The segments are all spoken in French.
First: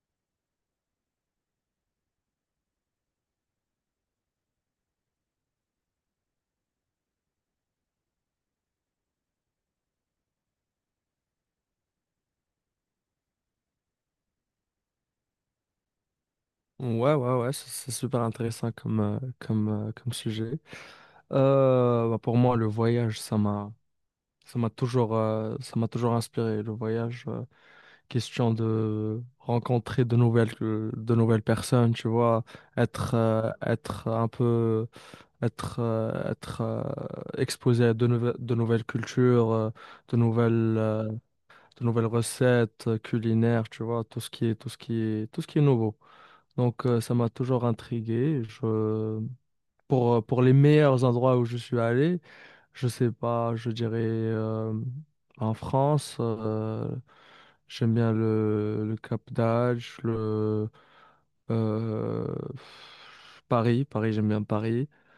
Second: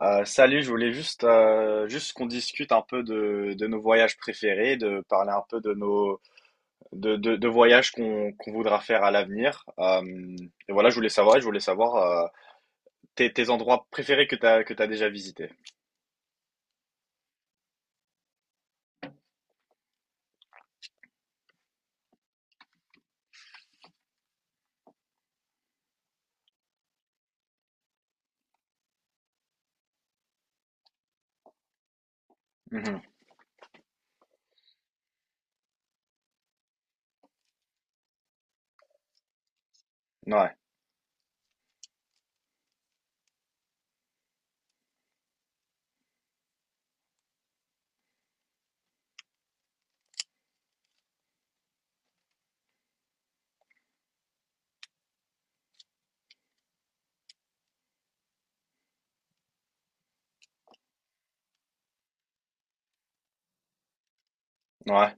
Salut, je voulais juste, juste qu'on discute un peu de nos voyages préférés, de parler un peu de nos de voyages qu'on voudra faire à l'avenir. Et voilà, je voulais savoir tes endroits préférés que t'as déjà visités. Ouais, ouais, ouais, c'est super intéressant comme, comme, comme sujet. Bah, pour moi, le voyage, ça m'a toujours inspiré. Le voyage, question de rencontrer de nouvelles personnes, tu vois, Mhm. Être un peu, être, être exposé à de nouvelles cultures, de Ouais, nouvelles, euh, de nouvelles recettes culinaires, tu vois, tout ce qui est nouveau. Donc, ça m'a toujours intrigué. Je... pour les meilleurs endroits où je suis allé, je sais pas, je dirais en France, j'aime bien le Cap d'Agde, le euh, Paris, j'aime bien Paris. ouais,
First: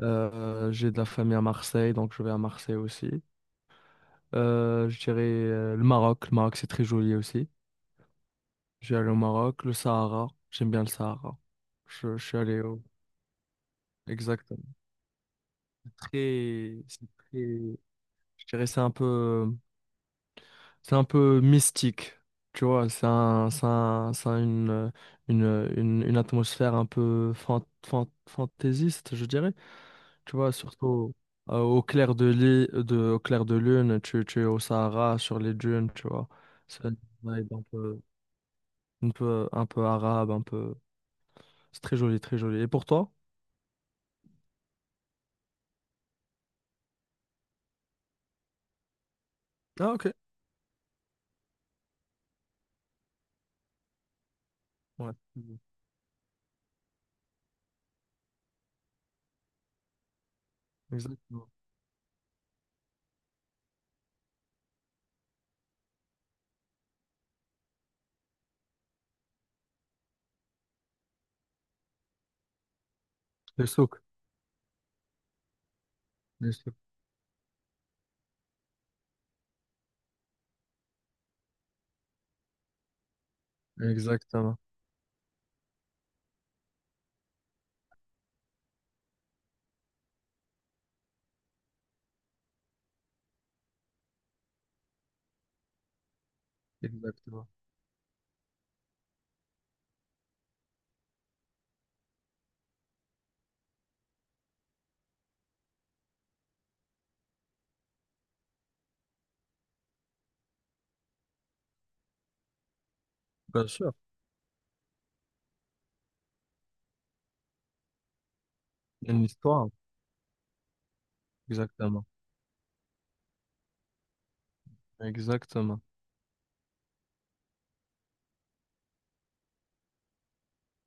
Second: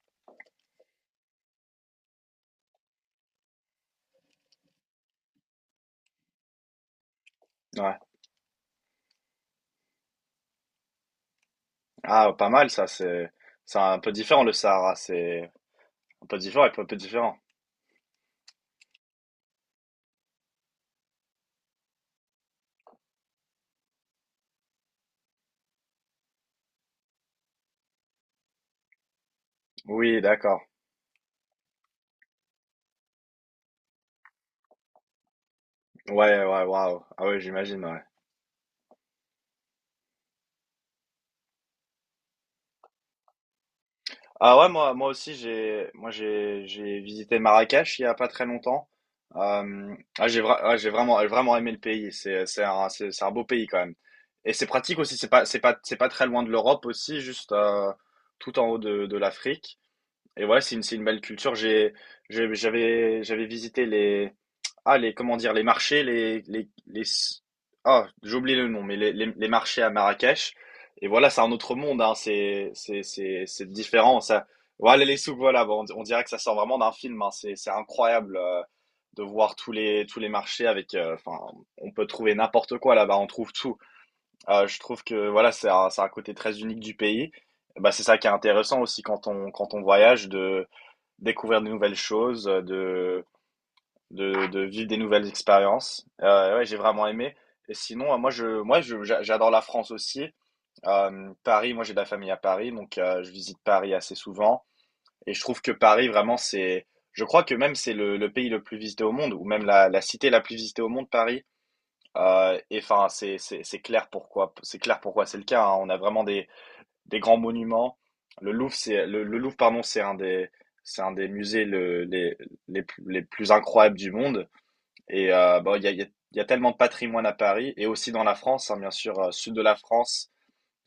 J'ai de la famille à Marseille, donc je vais à Marseille aussi. Je dirais le Maroc c'est très joli aussi. ouais. Je vais aller au Maroc, le Sahara, j'aime bien le Sahara. Je Ah, suis pas allé mal au... ça, c'est un peu différent Exact. le Sahara, c'est un peu différent, très, un peu c'est différent. très- je dirais c'est un peu mystique, tu vois, c'est une, une atmosphère un peu fantaisiste, je dirais, Oui, tu vois, d'accord. surtout au clair de, li- de, au clair de lune, tu es au Sahara, sur les dunes, tu vois, Ouais, ouais, c'est une waouh. Ah ouais, vibe un j'imagine. Ouais. peu, un peu arabe, un peu, c'est très joli, très joli. Et pour toi? Ah ouais, moi aussi, j'ai visité Marrakech il y a pas très longtemps. Ah, ok. Ah, j'ai vra- ah, j'ai vraiment, J'ai vraiment aimé le pays. C'est un beau pays quand même. Et c'est pratique Ouais, aussi. C'est pas très loin de l'Europe aussi, juste tout en haut de l'Afrique. Et ouais, c'est une belle exactement. culture. J'avais visité comment dire, les marchés, les, ah, j'ai oublié le nom, mais les marchés à Marrakech. Et voilà, c'est un autre monde, hein. Les C'est souks. différent. Voilà, les souks, voilà. Bon, on dirait que ça sort vraiment d'un film, hein. C'est incroyable, de voir tous les marchés avec, enfin, on peut trouver n'importe quoi là-bas, on trouve tout. Exactement, Je trouve que, voilà, c'est un côté très unique du pays. Bah, c'est ça qui est intéressant aussi quand on voyage de découvrir de nouvelles choses, de vivre des nouvelles expériences. Ouais, j'ai vraiment aimé. exactement. Et sinon, j'adore la France aussi. Paris, moi, j'ai de la famille à Paris, donc je visite Paris assez souvent. Et je trouve que Paris, vraiment, je crois que même c'est le pays le plus visité au monde, ou même la cité la plus visitée au monde, Paris. Et enfin, Bien c'est sûr, clair pourquoi, c'est clair pourquoi c'est le cas. Hein. On a vraiment des grands monuments. Le Louvre, il y a une le Louvre, histoire. pardon, c'est un des musées Exactement, les plus incroyables du monde. Et bon, exactement, il y a tellement de patrimoine à Paris et aussi dans la France, hein, bien sûr, sud de la France,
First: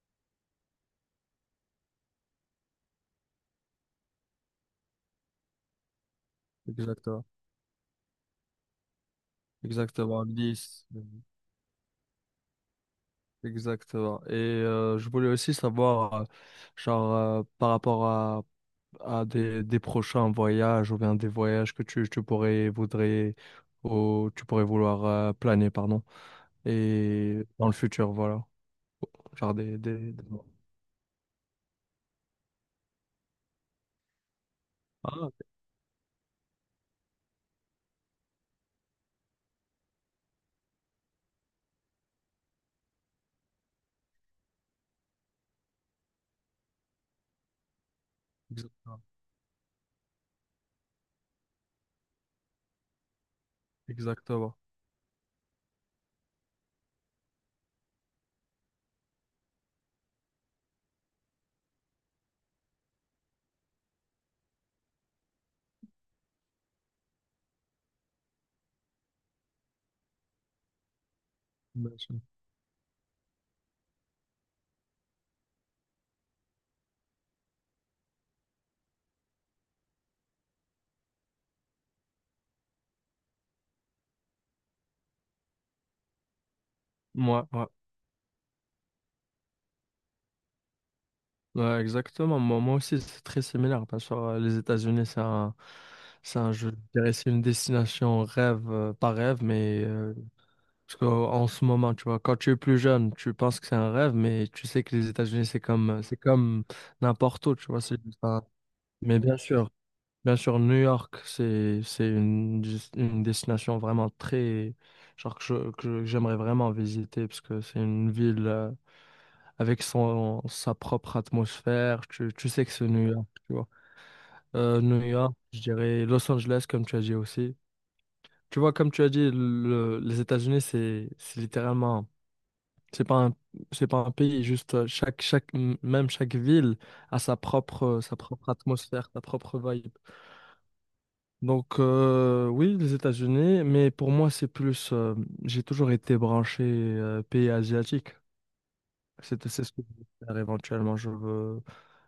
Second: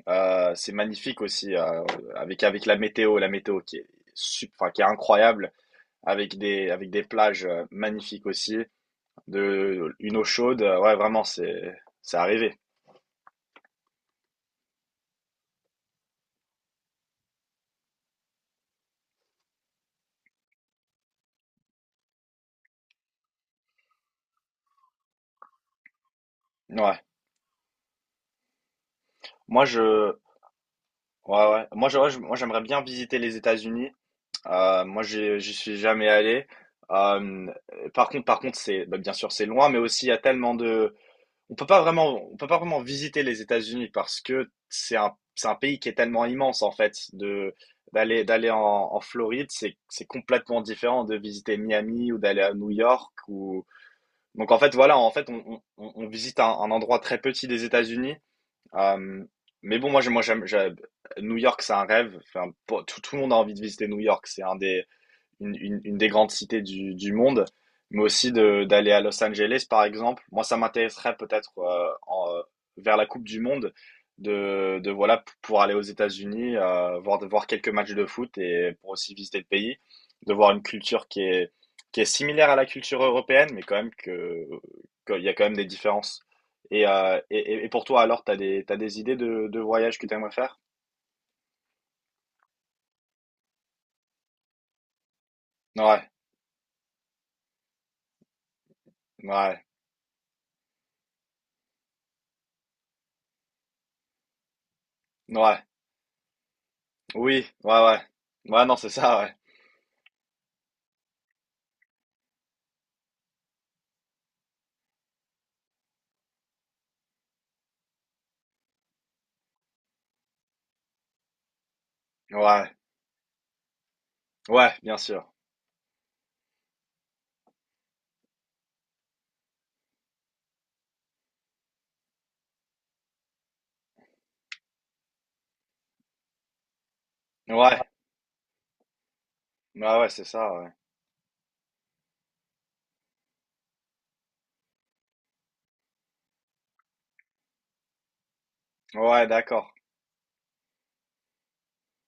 c'est magnifique aussi avec la météo qui est enfin, qui est incroyable, avec des exactement, plages magnifiques aussi, de une eau exactement. chaude, Nice, ouais, vraiment, c'est arrivé. exactement. Et je voulais aussi savoir, genre, par rapport à des prochains voyages ou bien des voyages que tu pourrais, voudrais, ou tu pourrais vouloir planer, pardon, Ouais. et dans le futur, voilà. Genre Moi je des- ouais ouais, moi je- ouais, je- Moi j'aimerais bien visiter les États-Unis. Heu, moi Ah, j'ai ok. j'y suis jamais allé. Hem, Par contre, c'est bah, bien sûr, c'est loin, mais aussi il y a tellement de on peut pas vraiment visiter les États-Unis parce que c'est un pays qui est tellement immense, en fait, de d'aller en Exactement, Floride, c'est complètement différent de visiter Miami ou d'aller à New York ou donc exactement. en fait, voilà, en fait, on visite un endroit très petit des États-Unis. Hem, mais bon, moi, j'ai moi, j'aime j'ai New York, c'est un rêve. Enfin, pour tout le monde a envie de visiter New York. C'est un des une des grandes cités du monde, mais aussi d'aller à Los Angeles, par exemple. Moi, ça m'intéresserait peut-être Bien sûr. Vers la Coupe du Monde de voilà pour aller aux États-Unis, voir de voir quelques matchs de foot et pour aussi visiter le pays, de voir une culture qui est similaire à la culture européenne, mais quand même que qu'il y a quand même des différences. Et, Ouais, ouais. et pour toi, alors, t'as des idées de voyages que t'aimerais faire? Ouais, exactement. Moi, moi aussi, c'est très similaire. Bien sûr, les États-Unis, Ouais, je dirais, c'est une destination rêve, pas rêve, ouais, mais parce qu'en ce moment, tu vois, quand tu es plus jeune, tu penses que c'est un rêve, mais tu sais que les États-Unis, ouais, c'est comme oui, n'importe où, tu vois. ouais, ouais. C'est juste un- Ouais, non, c'est ça, Mais ouais. Bien sûr, New York, c'est une, dis- une destination vraiment très, genre que j'aimerais vraiment visiter parce que c'est une ville. Avec son, sa propre atmosphère. Tu sais que Ouais, c'est New York, tu vois. ouais, bien New sûr. York, je dirais Los Angeles, comme tu as dit aussi. Tu vois, comme tu as dit, les États-Unis, c'est littéralement, c'est pas un, c'est pas un pays, juste même chaque ville a Ouais, sa propre atmosphère, sa propre vibe. ouais, ouais, c'est ça, ouais. Donc, oui, les États-Unis, mais pour moi, c'est plus, j'ai toujours été branché, pays asiatique. Ouais, C'est ce d'accord. que je veux faire éventuellement. Je veux,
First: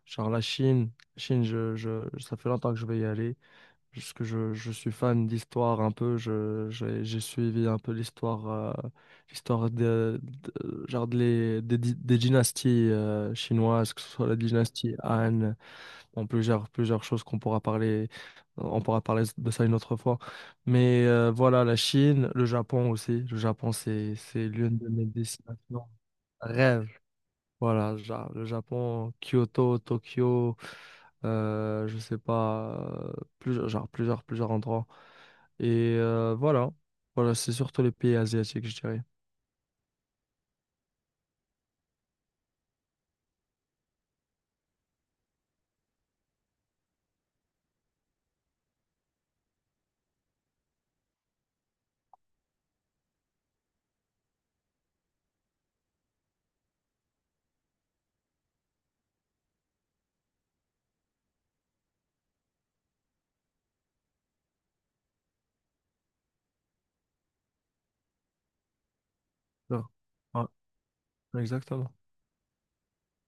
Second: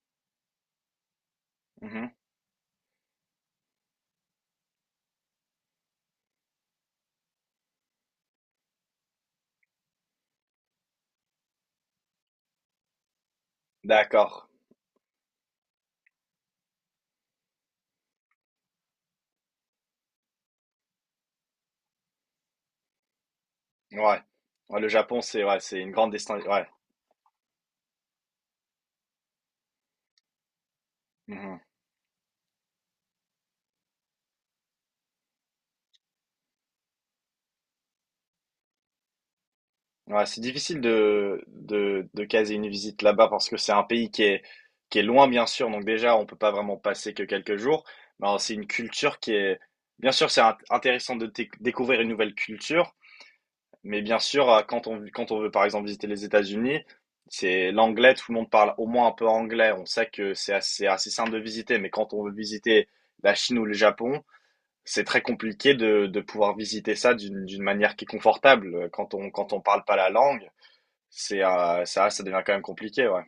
genre la Chine, Chine, Mhm. ça fait longtemps que je vais y aller. Parce que je suis fan d'histoire un peu. Je, j'ai suivi un peu l'histoire, l'histoire genre des, des dynasties chinoises, que ce soit la D'accord. dynastie Han, bon, plusieurs choses qu'on pourra parler, on pourra parler de ça une autre fois. Mais voilà, la Chine, le Japon aussi. Le Japon, Ouais. c'est l'une Ouais, le de mes Japon, c'est ouais, c'est destinations une grande destination. Ouais. rêve. Voilà, le Japon, Kyoto, Tokyo, Mhm. Je sais pas, euh, plusieurs, genre plusieurs endroits. Et voilà, voilà, c'est surtout les pays asiatiques, je dirais. Ouais, c'est difficile de caser une visite là-bas parce que c'est un pays qui est loin, bien sûr. Donc déjà, on peut pas vraiment passer que quelques jours. Mais alors, c'est une culture qui est… Bien sûr, c'est intéressant de découvrir une nouvelle culture. Mais bien sûr, quand on veut par exemple visiter les États-Unis, c'est l'anglais, tout le monde parle au moins un peu anglais. On sait que c'est assez, assez simple de visiter, mais quand on veut visiter la Chine ou le Japon, c'est très compliqué de pouvoir visiter ça d'une manière qui est confortable. Quand on Ouais, parle pas la langue, ouais, exactement. Ça devient quand même compliqué, ouais.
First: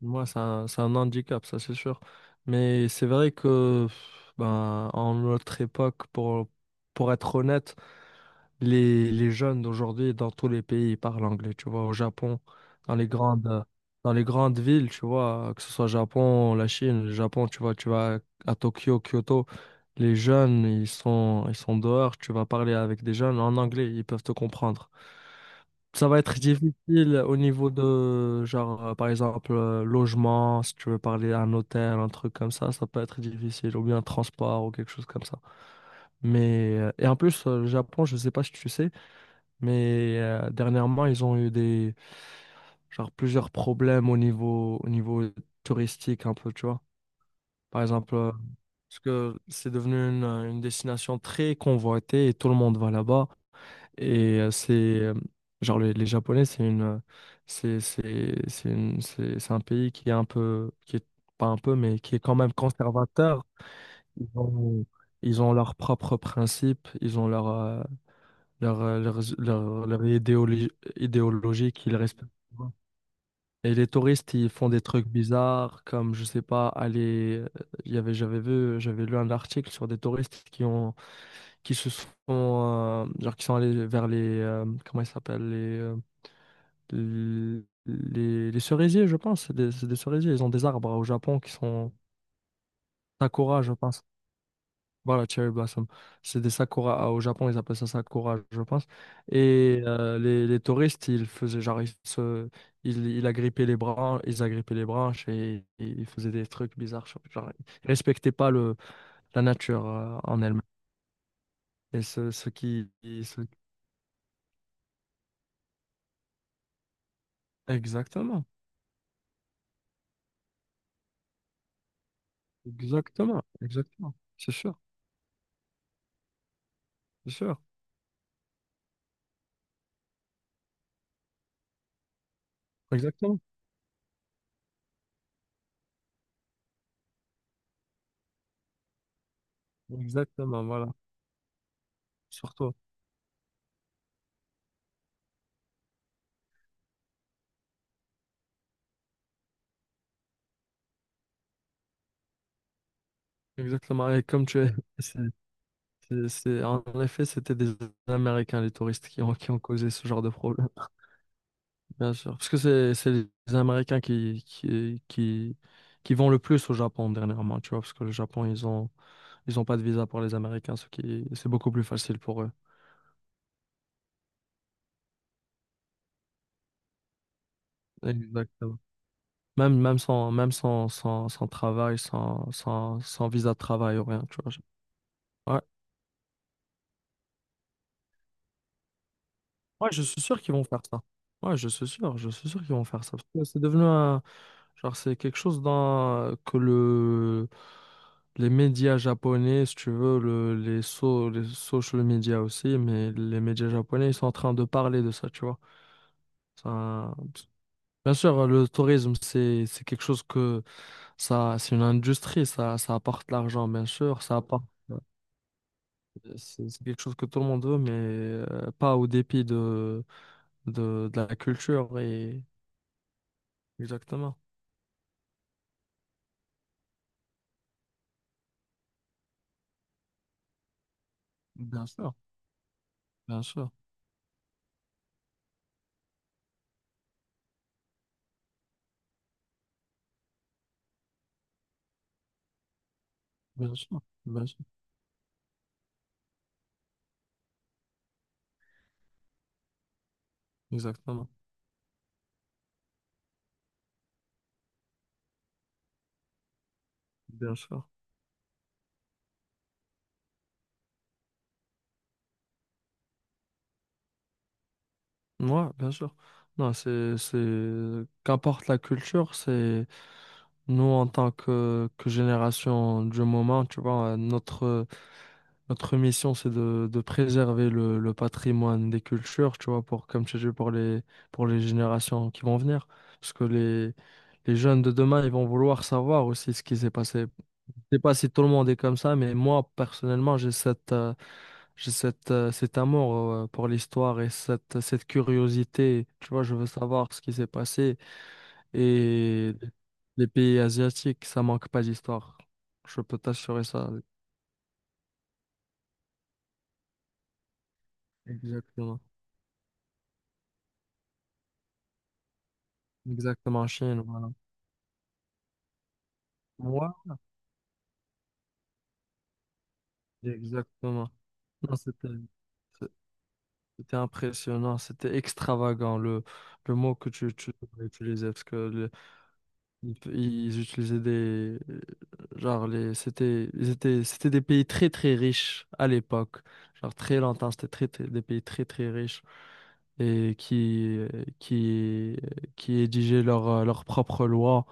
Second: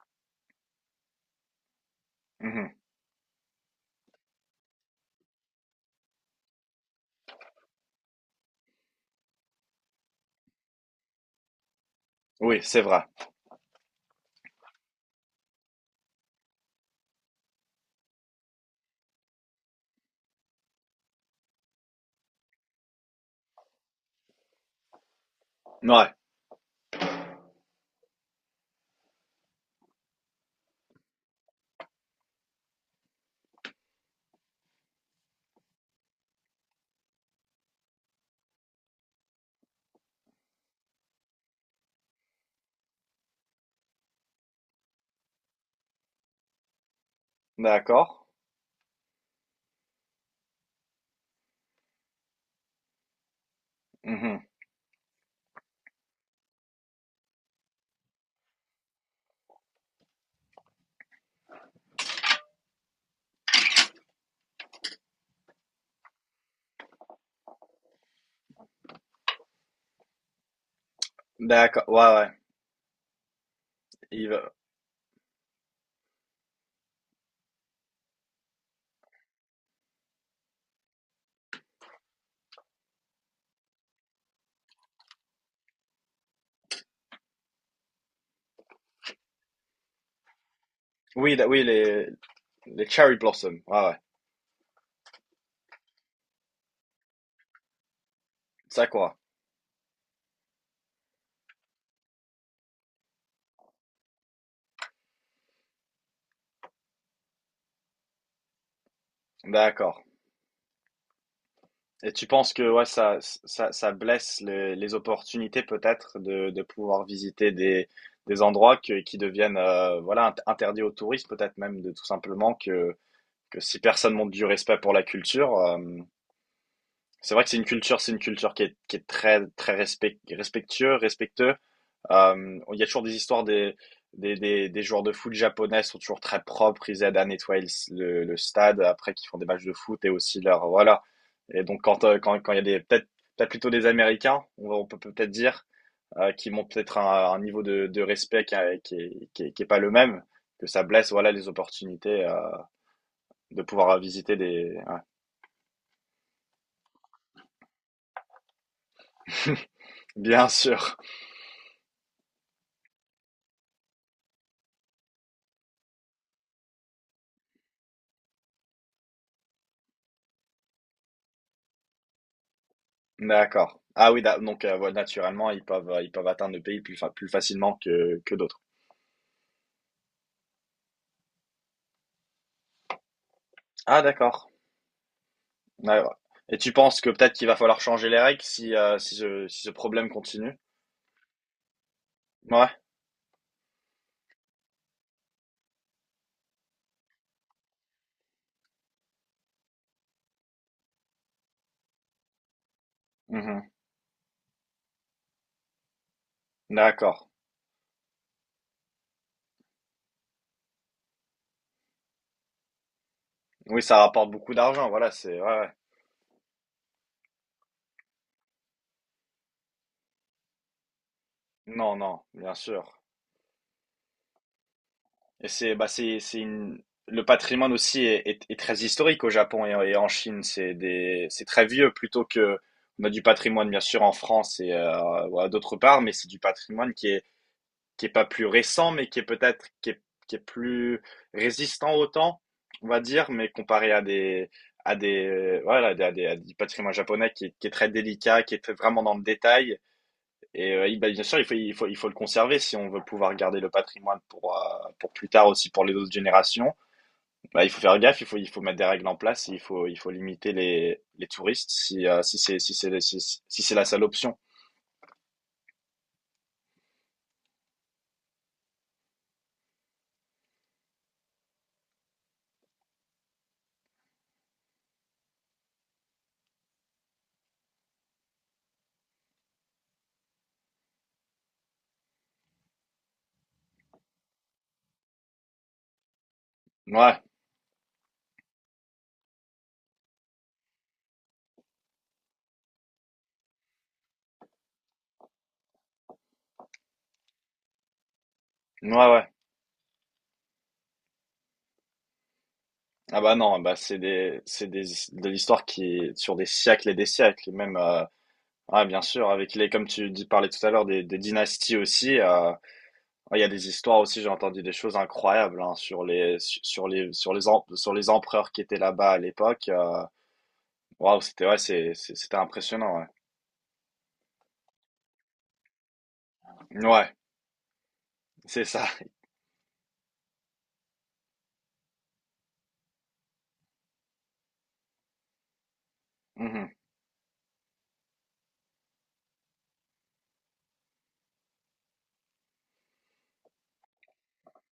Moi, c'est un handicap, ça c'est sûr. Mhm. Mais c'est vrai que, pff, ben, en notre époque, pour être honnête, les jeunes d'aujourd'hui, dans tous les pays, ils parlent anglais, tu vois. Au Japon, Oui, c'est dans vrai. les grandes, dans les grandes villes, tu vois, que ce soit Japon, la Chine, le Japon, tu vois, tu vas à Tokyo, Kyoto, les jeunes, ils sont dehors, tu vas parler avec des jeunes en anglais, ils peuvent te comprendre. Ça Ouais, va être difficile au niveau de, genre, par exemple, logement, si tu veux parler à un hôtel, un truc comme ça peut être difficile, ou bien transport, ou quelque chose comme ça. Mais, et en plus, le Japon, je sais pas si tu sais, mais dernièrement, ils ont eu des genre plusieurs problèmes au niveau touristique un peu, tu vois. Par d'accord. exemple, parce que c'est devenu une destination très convoitée et tout le monde va là-bas. Mhm. Et c'est genre les Japonais, c'est une c'est un pays qui est un peu qui est pas un peu mais qui est quand même conservateur. Ils ont ils ont leurs propres principes, ils ont leur leur, leur idéologie, idéologie D'accord, qu'ils ouais, respectent ouais. pas. Et les Il touristes, ils va- font des trucs bizarres, comme, je sais pas, aller... il y avait, j'avais vu, j'avais lu un article sur des touristes qui ont, qui se sont, genre, qui sont allés vers les, comment ils s'appellent, les, les cerisiers, je pense, c'est des cerisiers, ils ont des arbres au Oui, Japon qui oui, sont les cherry blossoms, sakura, je ouais, ouais. pense. Voilà, Cherry Blossom. C'est des sakura. Au Japon, ils appellent ça sakura, je pense. Ça quoi? Et les touristes, ils faisaient genre, ils agrippaient les branches, ils agrippaient les branches et, ils faisaient des trucs bizarres. Genre, genre, ils respectaient pas le, la nature D'accord. En elle-même. Et Et tu ce, ce penses que ouais, qui. Ce- ça blesse les opportunités peut-être de pouvoir visiter des Exactement. endroits qui deviennent voilà, interdits aux touristes, peut-être même de tout simplement Exactement. que si personne Exactement. montre du C'est respect sûr. pour la culture, C'est c'est vrai que sûr. C'est une culture qui est très, respectueux, il y a toujours des Exactement. histoires des joueurs de foot japonais sont toujours très propres, ils aident à nettoyer le stade après qu'ils font des matchs de foot et aussi Exactement. leur Voilà. voilà. Et donc quand il y a Surtout. des peut-être peut-être plutôt des Américains, on peut peut-être dire qui montrent peut-être un niveau de respect qui est pas le même, que ça blesse voilà les opportunités de pouvoir Exactement. Et visiter comme tu des es. ouais. En effet, c'était des Américains, les touristes, qui ont causé ce genre de Bien problème, sûr. bien sûr. Parce que c'est les Américains qui vont le plus au Japon dernièrement, tu vois, parce que le Japon, ils ont pas de visa pour les Américains, ce qui, c'est beaucoup plus facile pour eux. D'accord. Ah oui, donc voilà, naturellement ils peuvent atteindre le pays plus facilement que d'autres. Exactement. Même, sans travail, sans visa de travail Ah ou rien, tu d'accord. vois. Ouais. Ouais, ouais. Et tu penses que peut-être qu'il va falloir changer les règles si, si ce, si ce Ouais, je problème suis sûr qu'ils continue? vont faire ça. Ouais, je suis sûr Ouais. qu'ils vont faire ça. Parce que c'est devenu un... Genre, c'est quelque chose dans... que le... les médias japonais, si tu veux, le... les social media aussi, mais les Mhm. médias japonais, ils sont en train de parler de ça, tu vois. Ça... D'accord. Bien sûr, le tourisme, c'est quelque chose que ça, c'est une industrie, ça apporte l'argent, Oui, bien ça sûr, rapporte ça beaucoup apporte, d'argent, voilà, c'est… Ouais, ouais. C'est quelque chose que tout le monde veut, mais pas au dépit de la Non, culture non, et bien sûr. exactement. Et c'est… Bah, c'est une… Le patrimoine aussi est, est très historique au Japon et en Chine. C'est des, c'est très Bien vieux sûr, plutôt que… On a du bien patrimoine, sûr, bien sûr, en France et voilà, d'autre part, mais c'est du patrimoine qui est pas plus récent, mais qui est peut-être qui est plus résistant au temps, on va dire, mais bien comparé sûr, à bien des sûr, voilà à des, à du patrimoine japonais qui est très délicat, qui est très vraiment dans le détail. Et bah, bien exactement, sûr, il faut le conserver si on veut pouvoir garder le patrimoine pour plus tard aussi pour les autres générations. bien Bah, il faut sûr. faire gaffe, il faut mettre des règles en place, il faut limiter les touristes si si c'est si, si c'est la seule option. Moi, bien sûr. Non, c'est, qu'importe la culture, c'est nous en tant que génération du moment, tu vois, notre, notre mission, c'est de préserver le patrimoine des cultures, tu vois, pour, comme tu dis, pour les générations qui vont venir. Parce que les jeunes de demain, ils vont vouloir savoir aussi ce qui s'est Ouais, passé. Je sais pas si tout le monde est comme ça, mais moi, personnellement, j'ai cette, cet amour pour l'histoire et cette, cette curiosité. Tu vois, je veux savoir ce qui s'est passé. ouais, ouais. Et les pays asiatiques, ça manque pas d'histoire. Je peux Ah bah non, t'assurer bah ça. C'est des, de l'histoire qui est sur des siècles, et même, ah Exactement. bien sûr, avec les, comme tu dis, parlais tout à l'heure, des dynasties aussi, ouais, il y a Exactement, en des histoires Chine, aussi, j'ai voilà. entendu des choses incroyables, hein, sur sur Moi, sur les, sur les empereurs qui étaient là-bas à l'époque, exactement. waouh, Non, c'était, c'était impressionnant, ouais. c'était impressionnant, c'était extravagant, le mot que Ouais, tu devrais utiliser, parce c'est ça. que Ils, ils utilisaient des genre les c'était ils étaient c'était des pays très très riches à l'époque. Mhm, Genre très longtemps, des pays très très riches et qui qui rédigeaient leur leur propre loi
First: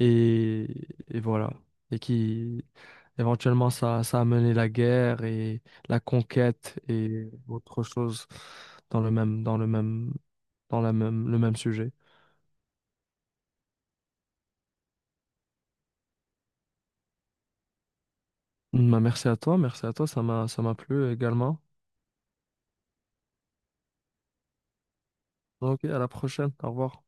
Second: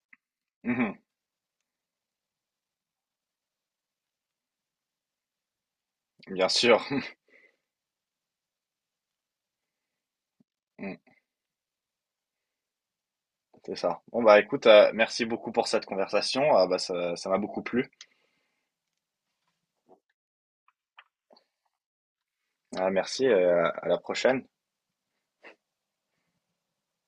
et mhm, et voilà et qui éventuellement ça a mené la guerre et la bien conquête sûr, et autre chose dans le même dans la Mhm, même le même sujet. c'est ça. Bon bah écoute, merci beaucoup pour cette conversation. Ah bah ça, ça m'a beaucoup plu. Bah, merci à toi, ça m'a plu également. Ah, merci, à la prochaine. Ok, à la prochaine, au revoir.